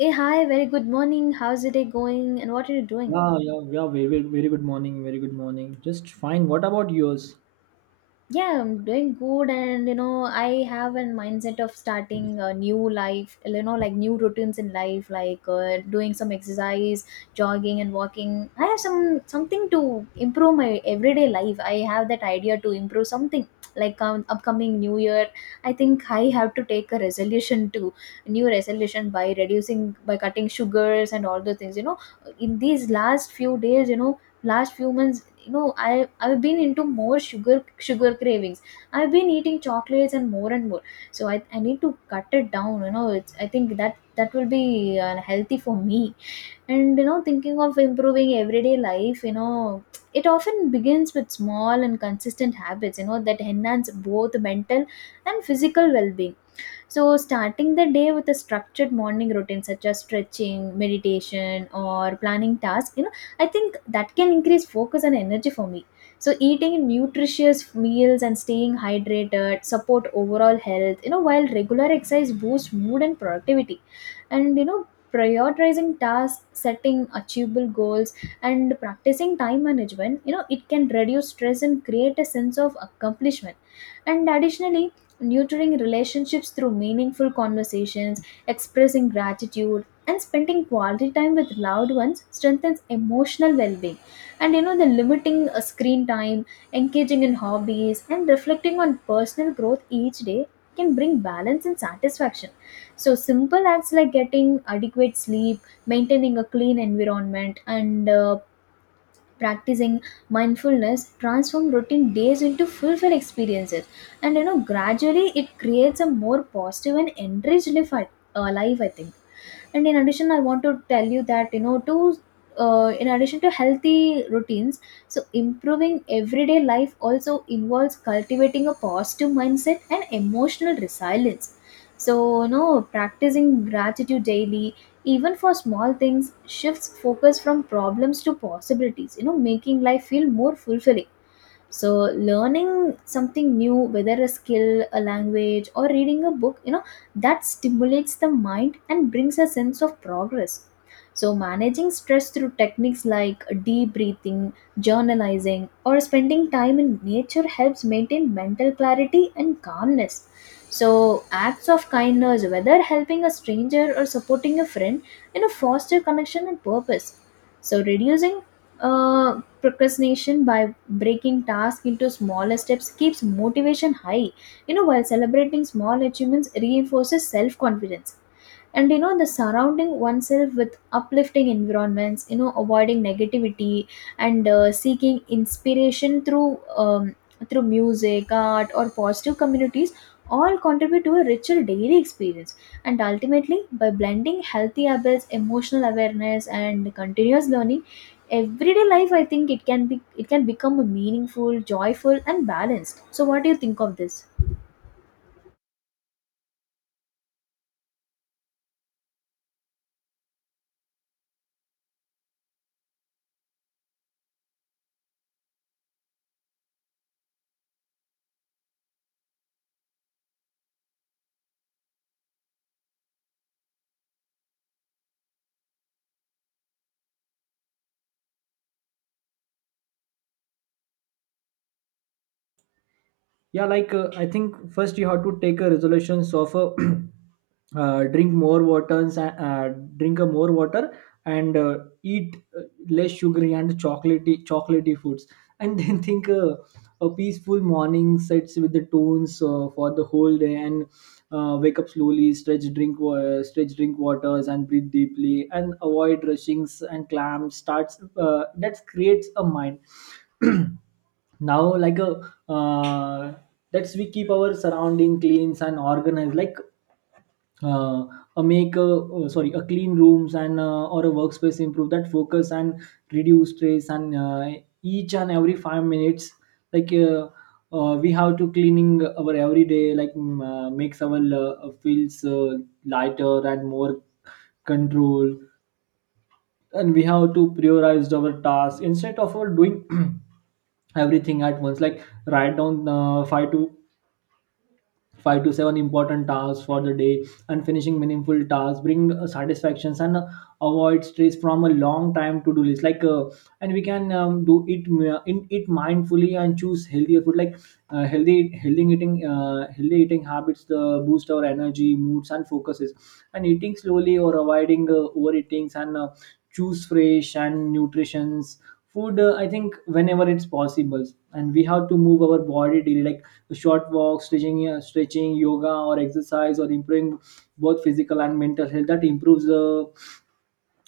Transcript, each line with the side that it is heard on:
left: Hey, hi, very good morning. How's the day going and what are you doing?
right: Yeah, yeah, yeah. Very, very good morning. Very good morning. Just fine. What about yours?
left: Yeah, I'm doing good and you know, I have a mindset of starting a new life, you know, like new routines in life, like doing some exercise, jogging and walking. I have something to improve my everyday life. I have that idea to improve something like upcoming new year. I think I have to take a resolution to new resolution by reducing by cutting sugars and all those things. In these last few days, you know, last few months, you know, I've been into more sugar cravings. I've been eating chocolates and more and more. So I need to cut it down, you know. I think that will be unhealthy for me. And, you know, thinking of improving everyday life, you know, it often begins with small and consistent habits, you know, that enhance both mental and physical well-being. So, starting the day with a structured morning routine such as stretching, meditation, or planning tasks, you know, I think that can increase focus and energy for me. So, eating nutritious meals and staying hydrated support overall health, you know, while regular exercise boosts mood and productivity. And, you know, prioritizing tasks, setting achievable goals, and practicing time management, you know, it can reduce stress and create a sense of accomplishment. And additionally, nurturing relationships through meaningful conversations, expressing gratitude, and spending quality time with loved ones strengthens emotional well-being. And you know, the limiting screen time, engaging in hobbies, and reflecting on personal growth each day can bring balance and satisfaction. So simple acts like getting adequate sleep, maintaining a clean environment, and practicing mindfulness transform routine days into fulfilled experiences, and you know gradually it creates a more positive and enriched life, I think. And in addition, I want to tell you that, you know, to in addition to healthy routines, so improving everyday life also involves cultivating a positive mindset and emotional resilience. So you know, practicing gratitude daily, even for small things, shifts focus from problems to possibilities, you know, making life feel more fulfilling. So learning something new, whether a skill, a language, or reading a book, you know, that stimulates the mind and brings a sense of progress. So managing stress through techniques like deep breathing, journalizing, or spending time in nature helps maintain mental clarity and calmness. So acts of kindness, whether helping a stranger or supporting a friend, you know, foster connection and purpose. So reducing uh, procrastination by breaking tasks into smaller steps keeps motivation high, you know, while celebrating small achievements reinforces self confidence. And you know, the surrounding oneself with uplifting environments, you know, avoiding negativity, and seeking inspiration through through music, art, or positive communities, all contribute to a richer daily experience. And ultimately, by blending healthy habits, emotional awareness, and continuous learning, everyday life, I think, it can become a meaningful, joyful, and balanced. So what do you think of this?
right: Yeah, like I think first you have to take a resolution of drink more waters drink a more water, and eat less sugary and chocolatey foods, and then think, a peaceful morning sets with the tones for the whole day. And wake up slowly, stretch, stretch, drink waters and breathe deeply, and avoid rushings and clamps starts, that creates a mind now like a uh, let's, we keep our surrounding cleans and organized, like uh, a make a sorry, a clean rooms and or a workspace improve that focus and reduce stress. And each and every five minutes, like we have to cleaning our everyday, like makes our feels lighter and more control. And we have to prioritize our tasks instead of our doing everything at once, like write down five to seven important tasks for the day, and finishing meaningful tasks bring satisfactions and avoid stress from a long time to do list, like and we can do it in it mindfully and choose healthier food, like healthy eating habits the boost our energy moods and focuses. And eating slowly or avoiding overeatings, and choose fresh and nutritions food, I think whenever it's possible. And we have to move our body daily, like short walks, stretching, yoga or exercise, or improving both physical and mental health, that improves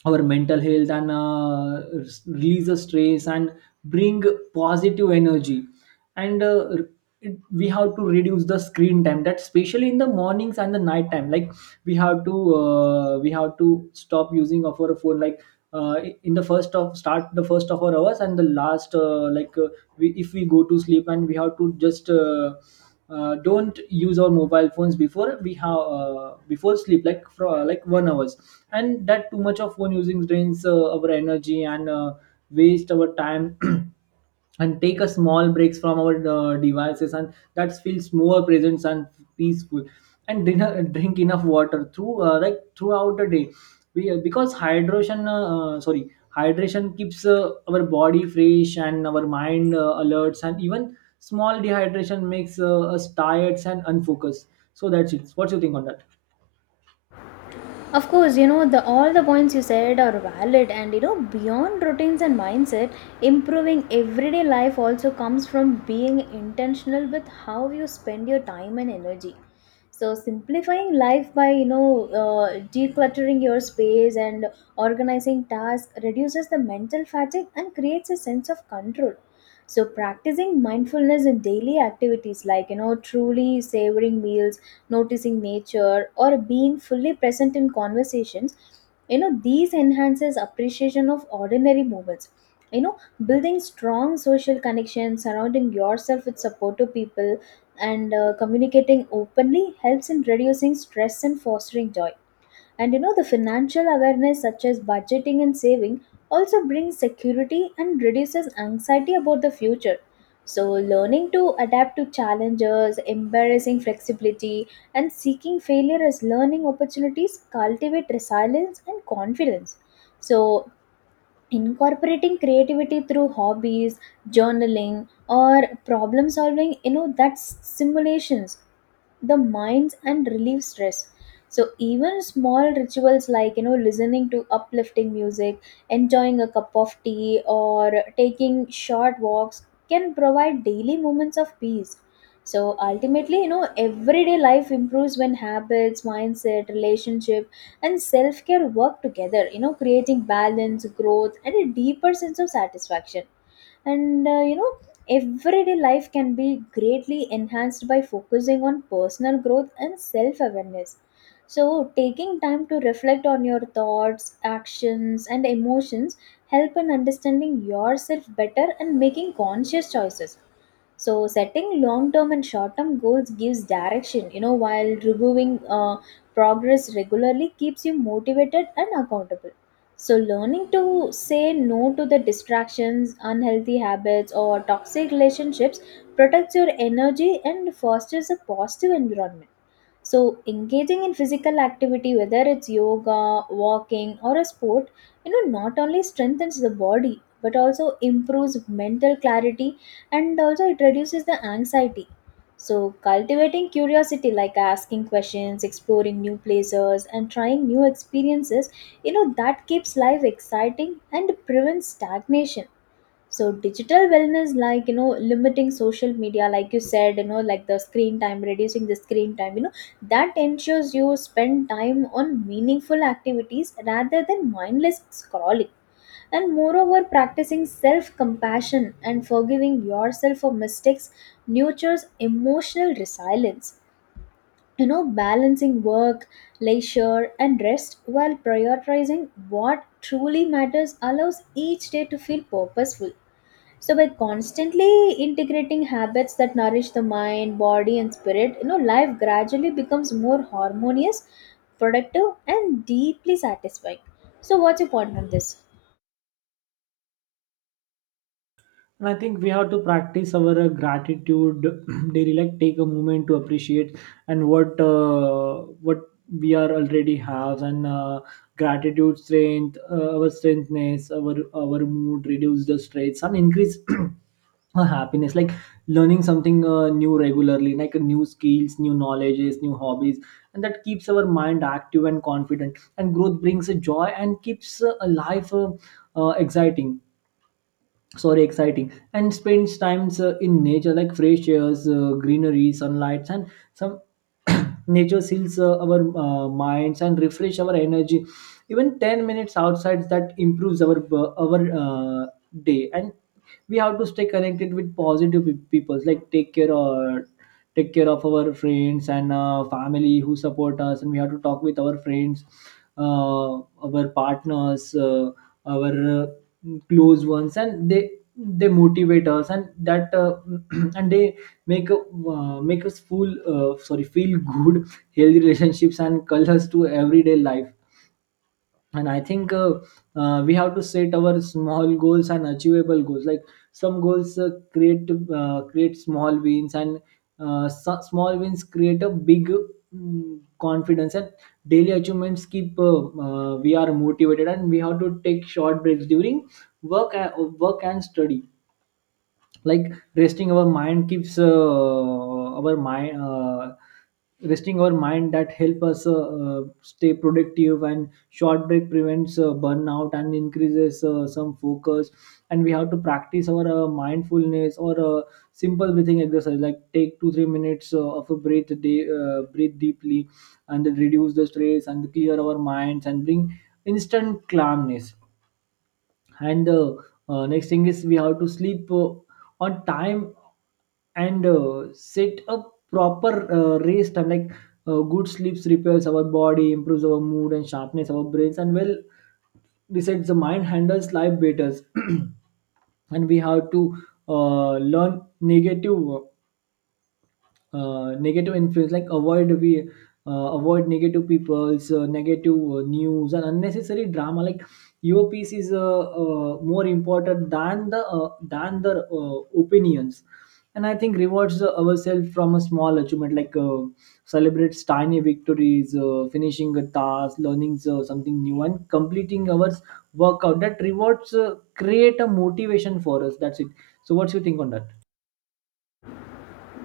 right: our mental health and release the stress and bring positive energy. And we have to reduce the screen time, that especially in the mornings and the night time, like we have to stop using of our phone, like uh, in the first of start the first of our hours and the last, if we go to sleep, and we have to just don't use our mobile phones before we have, before sleep, like for like one hours. And that too much of phone using drains our energy and waste our time. And take a small breaks from our devices, and that feels more present and peaceful. And dinner, drink enough water through, like throughout the day, we because hydration sorry, hydration keeps our body fresh and our mind alerts, and even small dehydration makes us tired and unfocused. So that's it. What's your think on that?
left: Of course, you know, the all the points you said are valid, and you know, beyond routines and mindset, improving everyday life also comes from being intentional with how you spend your time and energy. So simplifying life by, you know, decluttering your space and organizing tasks reduces the mental fatigue and creates a sense of control. So practicing mindfulness in daily activities, like, you know, truly savoring meals, noticing nature, or being fully present in conversations, you know, these enhances appreciation of ordinary moments. You know, building strong social connections, surrounding yourself with supportive people, and communicating openly helps in reducing stress and fostering joy. And you know, the financial awareness, such as budgeting and saving, also brings security and reduces anxiety about the future. So, learning to adapt to challenges, embracing flexibility, and seeking failure as learning opportunities cultivate resilience and confidence. So, incorporating creativity through hobbies, journaling, or problem solving, you know, that's simulations the minds and relieve stress. So even small rituals like, you know, listening to uplifting music, enjoying a cup of tea, or taking short walks can provide daily moments of peace. So ultimately, you know, everyday life improves when habits, mindset, relationship, and self-care work together, you know, creating balance, growth, and a deeper sense of satisfaction. And you know, everyday life can be greatly enhanced by focusing on personal growth and self awareness. So, taking time to reflect on your thoughts, actions, and emotions help in understanding yourself better and making conscious choices. So, setting long term and short term goals gives direction, you know, while reviewing progress regularly keeps you motivated and accountable. So, learning to say no to the distractions, unhealthy habits, or toxic relationships protects your energy and fosters a positive environment. So engaging in physical activity, whether it's yoga, walking, or a sport, you know, not only strengthens the body but also improves mental clarity, and also it reduces the anxiety. So cultivating curiosity, like asking questions, exploring new places, and trying new experiences, you know, that keeps life exciting and prevents stagnation. So digital wellness, like you know, limiting social media, like you said, you know, like the screen time, reducing the screen time, you know, that ensures you spend time on meaningful activities rather than mindless scrolling. And moreover, practicing self compassion and forgiving yourself for mistakes nurtures emotional resilience. You know, balancing work, leisure, and rest while prioritizing what truly matters allows each day to feel purposeful. So by constantly integrating habits that nourish the mind, body, and spirit, you know, life gradually becomes more harmonious, productive, and deeply satisfying. So what's your point on this?
right: And I think we have to practice our gratitude daily, like take a moment to appreciate and what we are already have, and gratitude strength our strengthness, our mood, reduce the stress and increase a happiness. Like learning something new regularly, like new skills, new knowledges, new hobbies, and that keeps our mind active and confident, and growth brings a joy and keeps a life uh, exciting exciting, and spends times in nature, like fresh airs, greenery, sunlight, and some nature seals our minds and refresh our energy. Even 10 minutes outside that improves our day. And we have to stay connected with positive people, like take care of our friends and family who support us, and we have to talk with our friends, uh, our partners, our close ones, and they motivate us, and that and they make make us feel sorry, feel good. Healthy relationships and colors to everyday life. And I think we have to set our small goals and achievable goals, like some goals create small wins, and small wins create a big confidence, and daily achievements keep we are motivated. And we have to take short breaks during work uh, work and study, like resting our mind that help us stay productive, and short break prevents burnout and increases some focus. And we have to practice our mindfulness or simple breathing exercise, like take 2 3 minutes of a breath a day, breathe deeply, and then reduce the stress and clear our minds and bring instant calmness. And the next thing is we have to sleep on time, and set a proper race time, like good sleeps repairs our body, improves our mood and sharpness our brains, and well besides the mind handles life better. And we have to learn negative negative influence, like avoid negative people's negative news and unnecessary drama. Like your piece is more important than the opinions. And I think rewards ourselves from a small achievement, like celebrates tiny victories, finishing a task, learning something new, and completing our workout, that rewards create a motivation for us. That's it. So what's your think on that?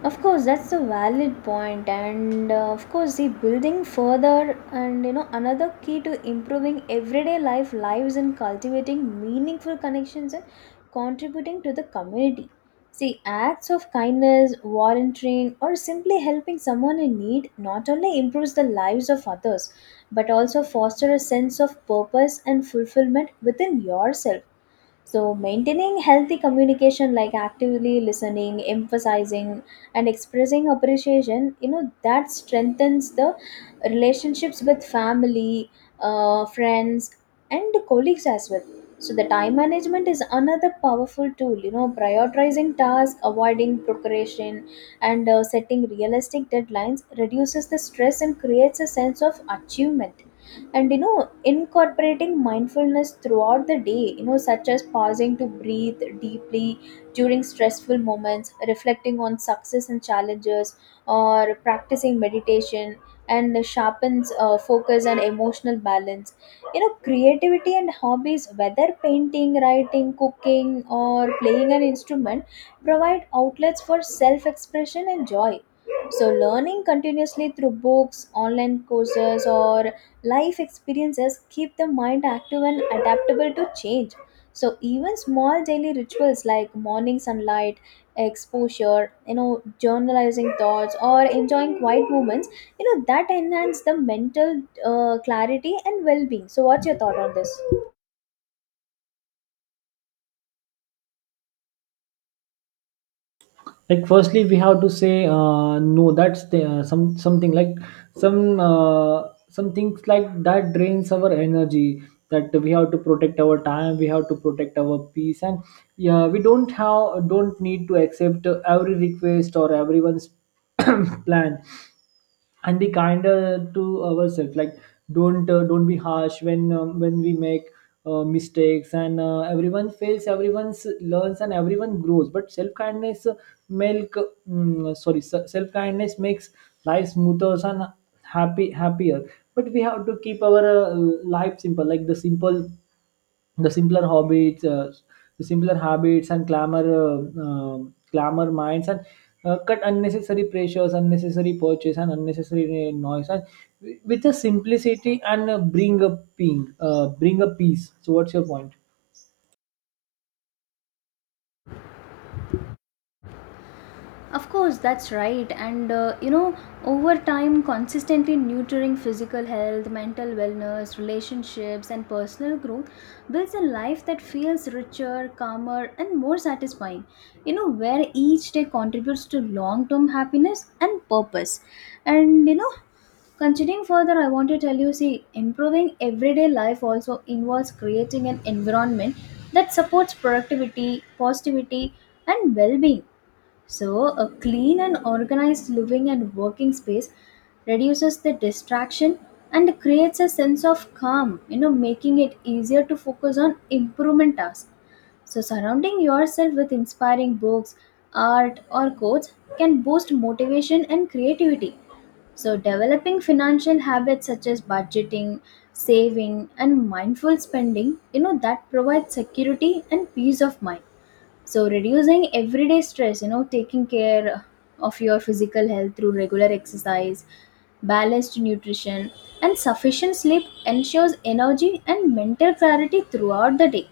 left: Of course, that's a valid point. And of course, the building further, and you know, another key to improving everyday life lives and cultivating meaningful connections and contributing to the community. See, acts of kindness, volunteering, or simply helping someone in need not only improves the lives of others but also foster a sense of purpose and fulfillment within yourself. So, maintaining healthy communication, like actively listening, emphasizing, and expressing appreciation, you know, that strengthens the relationships with family, friends, and colleagues as well. So, the time management is another powerful tool, you know, prioritizing tasks, avoiding procrastination, and setting realistic deadlines reduces the stress and creates a sense of achievement. And you know, incorporating mindfulness throughout the day, you know, such as pausing to breathe deeply during stressful moments, reflecting on success and challenges, or practicing meditation and sharpens focus and emotional balance. You know, creativity and hobbies, whether painting, writing, cooking, or playing an instrument, provide outlets for self expression and joy. So learning continuously through books, online courses, or life experiences keep the mind active and adaptable to change. So even small daily rituals like morning sunlight exposure, you know, journalizing thoughts, or enjoying quiet moments, you know, that enhance the mental clarity and well-being. So what's your thought on this?
right: Like firstly we have to say no, that's the, some something, like some uh, some things like that drains our energy, that we have to protect our time, we have to protect our peace. And yeah, we don't need to accept every request or everyone's plan. And be kinder to ourselves, like don't be harsh when we make mistakes, and everyone fails, everyone learns, and everyone grows, but self kindness milk sorry, self kindness makes life smoother and happy happier. But we have to keep our life simple, like the simpler hobbies, the simpler habits, and clamor, clamor minds, and cut unnecessary pressures, unnecessary purchase, and unnecessary noise, and with a simplicity and bring a bring a peace. So, what's your point?
left: Of course, that's right. And you know, over time, consistently nurturing physical health, mental wellness, relationships, and personal growth builds a life that feels richer, calmer, and more satisfying. You know, where each day contributes to long term happiness and purpose. And you know, continuing further, I want to tell you, see, improving everyday life also involves creating an environment that supports productivity, positivity, and well being. So, a clean and organized living and working space reduces the distraction and creates a sense of calm, you know, making it easier to focus on improvement tasks. So, surrounding yourself with inspiring books, art, or quotes can boost motivation and creativity. So, developing financial habits such as budgeting, saving, and mindful spending, you know, that provides security and peace of mind. So reducing everyday stress, you know, taking care of your physical health through regular exercise, balanced nutrition, and sufficient sleep ensures energy and mental clarity throughout the day.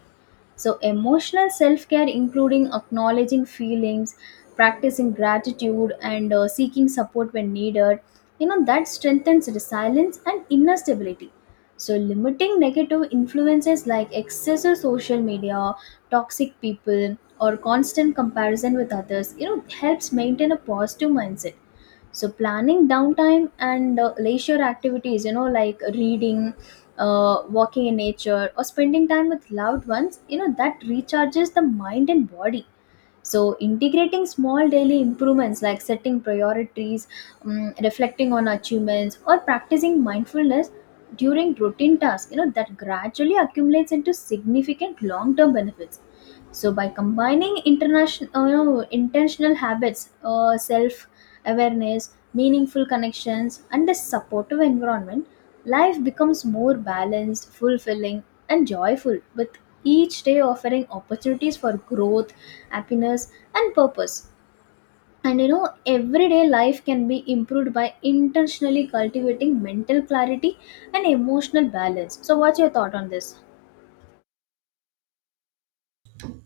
left: So, emotional self care, including acknowledging feelings, practicing gratitude, and seeking support when needed, you know, that strengthens resilience and inner stability. So, limiting negative influences like excessive social media, toxic people, or constant comparison with others, you know, helps maintain a positive mindset. So planning downtime and leisure activities, you know, like reading, walking in nature, or spending time with loved ones, you know, that recharges the mind and body. So integrating small daily improvements like setting priorities, reflecting on achievements, or practicing mindfulness during routine tasks, you know, that gradually accumulates into significant long-term benefits. So by combining you know, intentional habits, self awareness, meaningful connections, and a supportive environment, life becomes more balanced, fulfilling, and joyful, with each day offering opportunities for growth, happiness, and purpose. And you know, everyday life can be improved by intentionally cultivating mental clarity and emotional balance. So, what's your thought on this?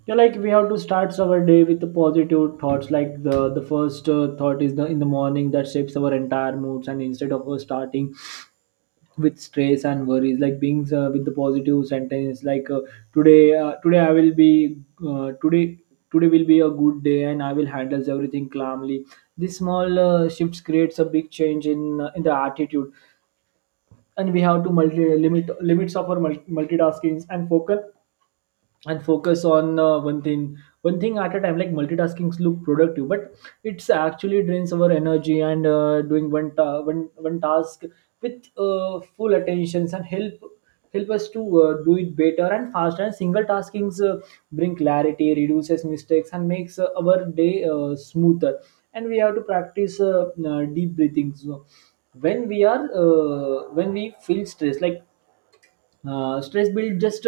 right: Yeah, like we have to start our day with the positive thoughts. Like the first thought is the in the morning that shapes our entire moods. And instead of starting with stress and worries, like being with the positive sentence, like today today I will be today today will be a good day and I will handle everything calmly. This small shifts creates a big change in the attitude. And we have to multi limit limits of our multitaskings, and focus on one thing at a time. Like multitasking look productive, but it's actually drains our energy. And doing one, ta- one one task with full attentions, and help us to do it better and faster. And single taskings bring clarity, reduces mistakes, and makes our day smoother. And we have to practice deep breathing. So when we are when we feel stressed, like stress build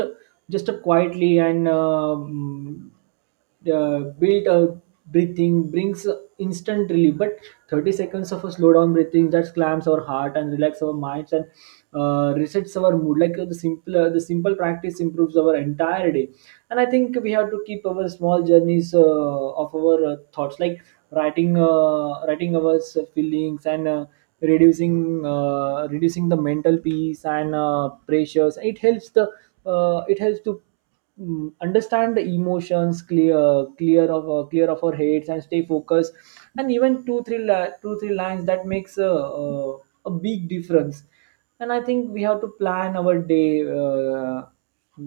right: just up quietly and built breathing brings instant relief. But 30 seconds of a slowdown breathing that calms our heart and relax our minds and resets our mood. Like the simple practice improves our entire day. And I think we have to keep our small journeys of our thoughts, like writing our feelings and. Reducing the mental peace and pressures, it helps the it helps to understand the emotions, clear of our heads and stay focused. And even two three lines, that makes a big difference. And I think we have to plan our day, uh,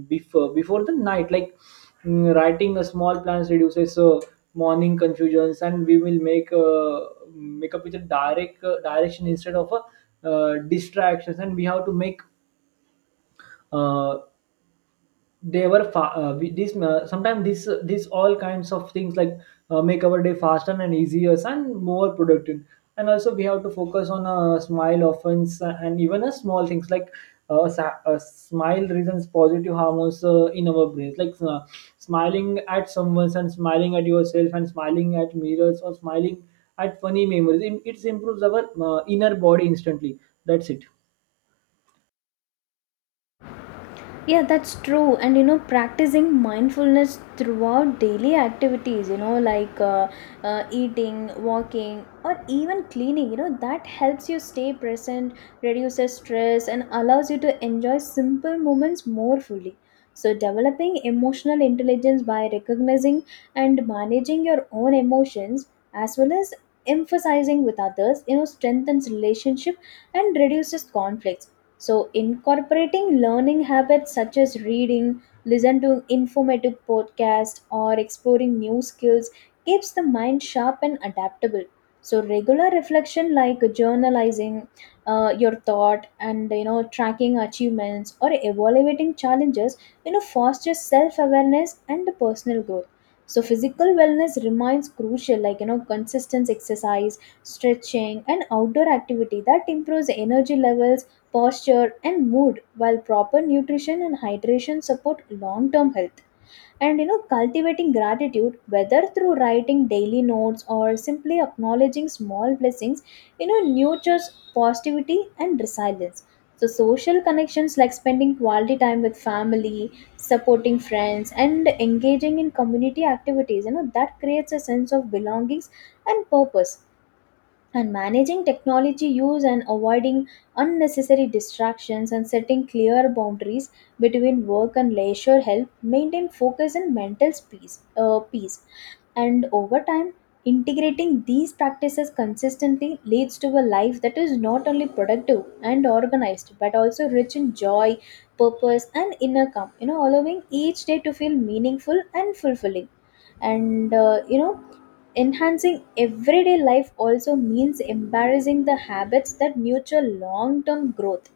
right: before the night. Like, writing a small plans reduces morning confusions, and we will make make up with a direct direction instead of a distractions. And we have to make uh, they were fa- we- this sometimes this all kinds of things, like make our day faster and easier and more productive. And also we have to focus on a smile offense and even a small things, like a smile reasons positive hormones in our brains, like smiling at someone and smiling at yourself and smiling at mirrors or smiling at funny memories. It improves our inner body instantly. That's it.
left: Yeah, that's true. And you know, practicing mindfulness throughout daily activities, you know, like eating, walking, or even cleaning, you know, that helps you stay present, reduces stress, and allows you to enjoy simple moments more fully. So, developing emotional intelligence by recognizing and managing your own emotions as well as emphasizing with others, you know, strengthens relationship and reduces conflicts. So, incorporating learning habits such as reading, listen to informative podcasts, or exploring new skills keeps the mind sharp and adaptable. So, regular reflection like journalizing your thought and you know tracking achievements or evaluating challenges, you know, fosters self-awareness and personal growth. So, physical wellness remains crucial, like you know, consistent exercise, stretching, and outdoor activity that improves energy levels, posture, and mood, while proper nutrition and hydration support long-term health. And you know, cultivating gratitude, whether through writing daily notes or simply acknowledging small blessings, you know, nurtures positivity and resilience. So, social connections like spending quality time with family, supporting friends, and engaging in community activities, you know, that creates a sense of belongings and purpose. And managing technology use and avoiding unnecessary distractions and setting clear boundaries between work and leisure help maintain focus and mental peace. And over time, integrating these practices consistently leads to a life that is not only productive and organized but also rich in joy, purpose, and inner calm, you know, allowing each day to feel meaningful and fulfilling. And enhancing everyday life also means embarrassing the habits that nurture long term growth,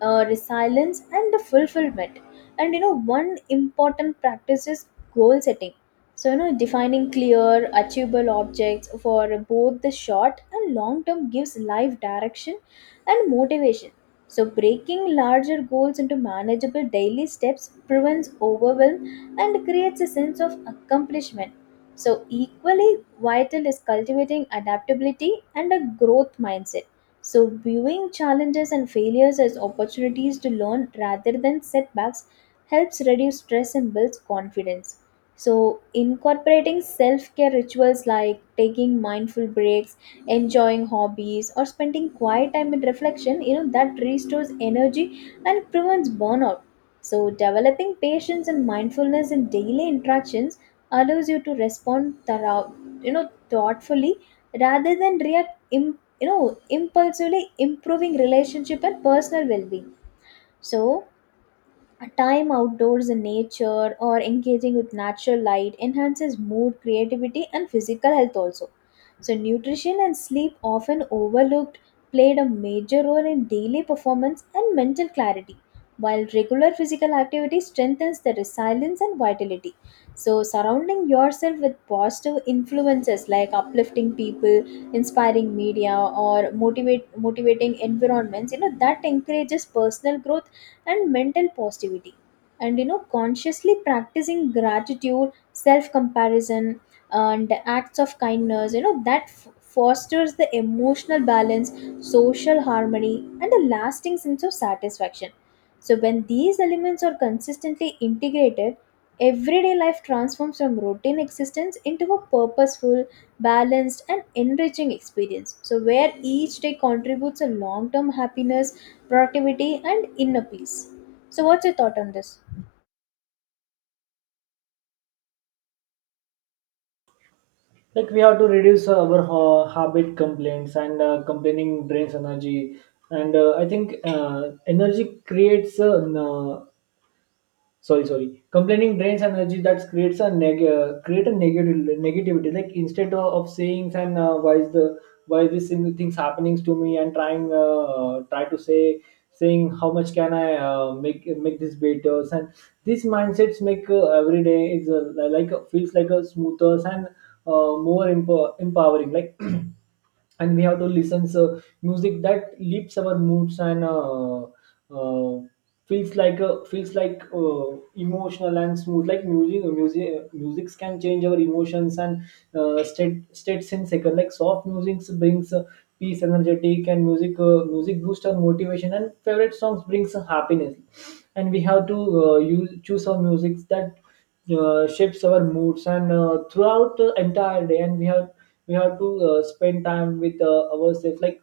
left: resilience, and the fulfillment. And you know, one important practice is goal setting. So, you know, defining clear, achievable objects for both the short and long term gives life direction and motivation. So, breaking larger goals into manageable daily steps prevents overwhelm and creates a sense of accomplishment. So, equally vital is cultivating adaptability and a growth mindset. So, viewing challenges and failures as opportunities to learn rather than setbacks helps reduce stress and builds confidence. So, incorporating self care rituals like taking mindful breaks, enjoying hobbies, or spending quiet time in reflection, you know, that restores energy and prevents burnout. So, developing patience and mindfulness in daily interactions allows you to respond thorough, you know, thoughtfully rather than react impulsively, improving relationship and personal well-being. So, a time outdoors in nature or engaging with natural light enhances mood, creativity, and physical health also. So, nutrition and sleep, often overlooked, played a major role in daily performance and mental clarity, while regular physical activity strengthens the resilience and vitality. So, surrounding yourself with positive influences like uplifting people, inspiring media, or motivating environments, you know, that encourages personal growth and mental positivity. And you know, consciously practicing gratitude, self comparison, and acts of kindness, you know, fosters the emotional balance, social harmony, and a lasting sense of satisfaction. So, when these elements are consistently integrated, everyday life transforms from routine existence into a purposeful, balanced, and enriching experience. So, where each day contributes a long term happiness, productivity, and inner peace. So, what's your thought on this?
right: Like we have to reduce our habit complaints, and complaining drains energy, and I think energy creates n- sorry sorry complaining drains energy, that creates create a negative negativity like. Instead of saying, and why is the why is this things happening to me, and try to say, saying, how much can I make this better? And these mindsets make every day is feels like a smoother and more empowering, like. And we have to listen so music that lifts our moods, and uh, feels like feels like emotional and smooth, like music. Music can change our emotions and states in second. Like soft music brings peace, energetic, and music music boosts our motivation, and favorite songs brings happiness. And we have to use choose our music that shapes our moods and throughout the entire day. And we have to spend time with ourselves, like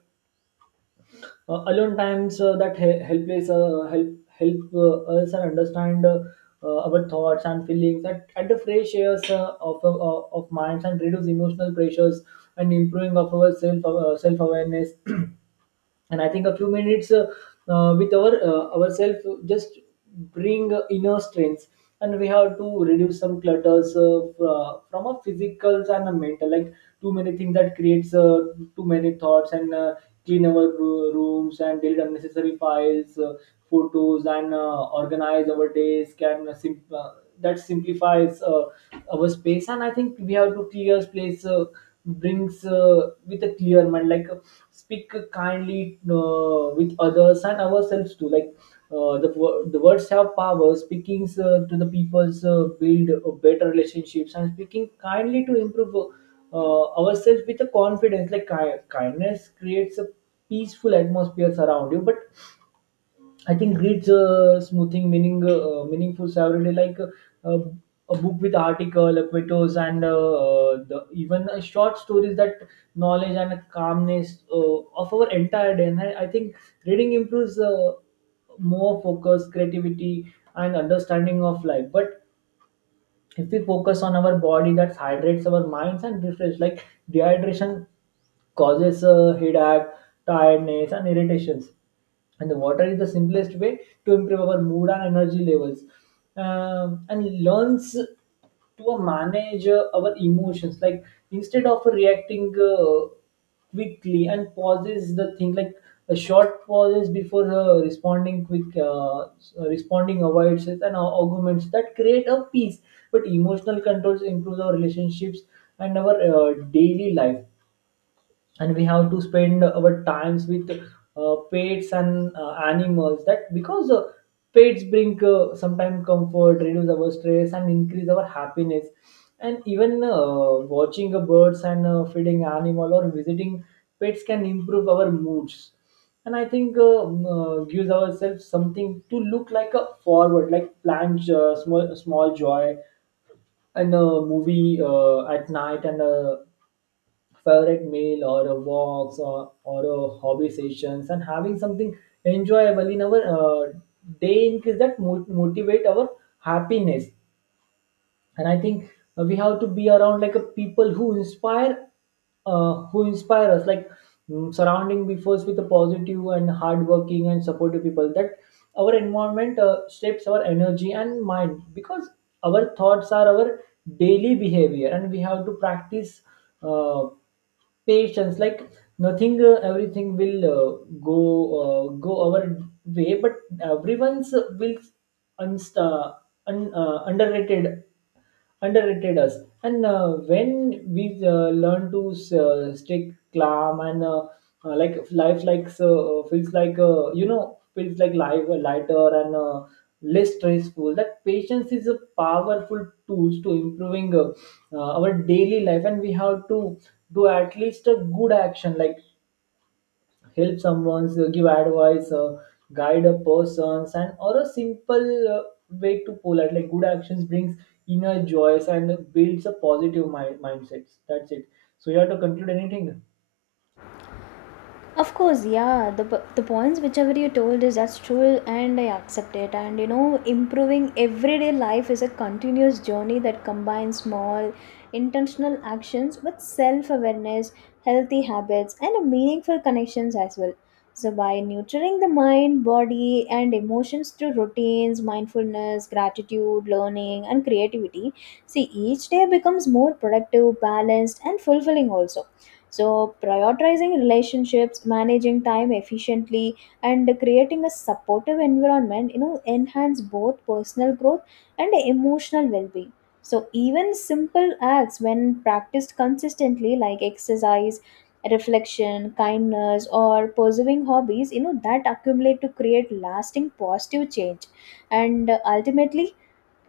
right: alone times that help us and understand our thoughts and feelings at, the fresh airs of minds, and reduce emotional pressures and improving of our self, self awareness. And I think a few minutes with our ourselves just bring inner strengths. And we have to reduce some clutters, from a physical and a mental, like too many things, that creates too many thoughts and clean our rooms and delete unnecessary files, photos, and organize our days can that simplifies our space. And I think we have to clear space, brings with a clear mind. Like speak kindly with others and ourselves too, like the words have power. Speaking to the people's build better relationships, and speaking kindly to improve ourselves with a confidence. Like kindness creates a peaceful atmosphere around you. But I think reads smoothing meaning meaningful everyday, like a book with article, quotes, and the, even short stories, that knowledge and calmness of our entire day. And I think reading improves more focus, creativity, and understanding of life. But if we focus on our body, that hydrates our minds and refresh. Like dehydration causes headache, tiredness, and irritations, and the water is the simplest way to improve our mood and energy levels. And learns to manage our emotions, like instead of reacting quickly and pauses the thing, like a short pauses before responding responding, avoids it and arguments that create a peace. But emotional controls improves our relationships and our daily life. And we have to spend our times with pets and animals, that because pets bring sometimes comfort, reduce our stress, and increase our happiness. And even watching a birds and feeding animal, or visiting pets can improve our moods. And I think gives ourselves something to look like a forward, like plan small joy, and a movie at night, and favorite meal, or a walks, or a hobby sessions, and having something enjoyable in our day increase that motivate our happiness. And I think we have to be around, like a people who inspire us, like surrounding be first with a positive and hardworking and supportive people, that our environment shapes our energy and mind, because our thoughts are our daily behavior. And we have to practice uh, patience, like nothing everything will go go our way. But everyone's will unst- uh, un- uh, underrated underrated us. And when we learn to stay calm and like life like feels like you know feels like life lighter and less stressful, that patience is a powerful tool to improving our daily life. And we have to do at least a good action, like help someone, give advice, guide a person, and or a simple way to polite. Like good actions brings inner joys and builds a positive mindset. That's it. So you have to conclude anything.
left: Of course, yeah. The points whichever you told is that's true, and I accept it. And you know, improving everyday life is a continuous journey that combines small, intentional actions with self awareness, healthy habits, and meaningful connections as well. So, by nurturing the mind, body, and emotions through routines, mindfulness, gratitude, learning, and creativity, see each day becomes more productive, balanced, and fulfilling also. So, prioritizing relationships, managing time efficiently, and creating a supportive environment, you know, enhance both personal growth and emotional well-being. So, even simple acts, when practiced consistently, like exercise, reflection, kindness, or pursuing hobbies, you know, that accumulate to create lasting positive change. And ultimately,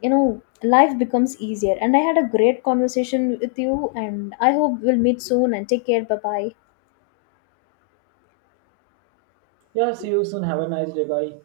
left: you know, life becomes easier. And I had a great conversation with you, and I hope we'll meet soon, and take care. Bye bye.
right: Yeah, see you soon. Have a nice day. Bye.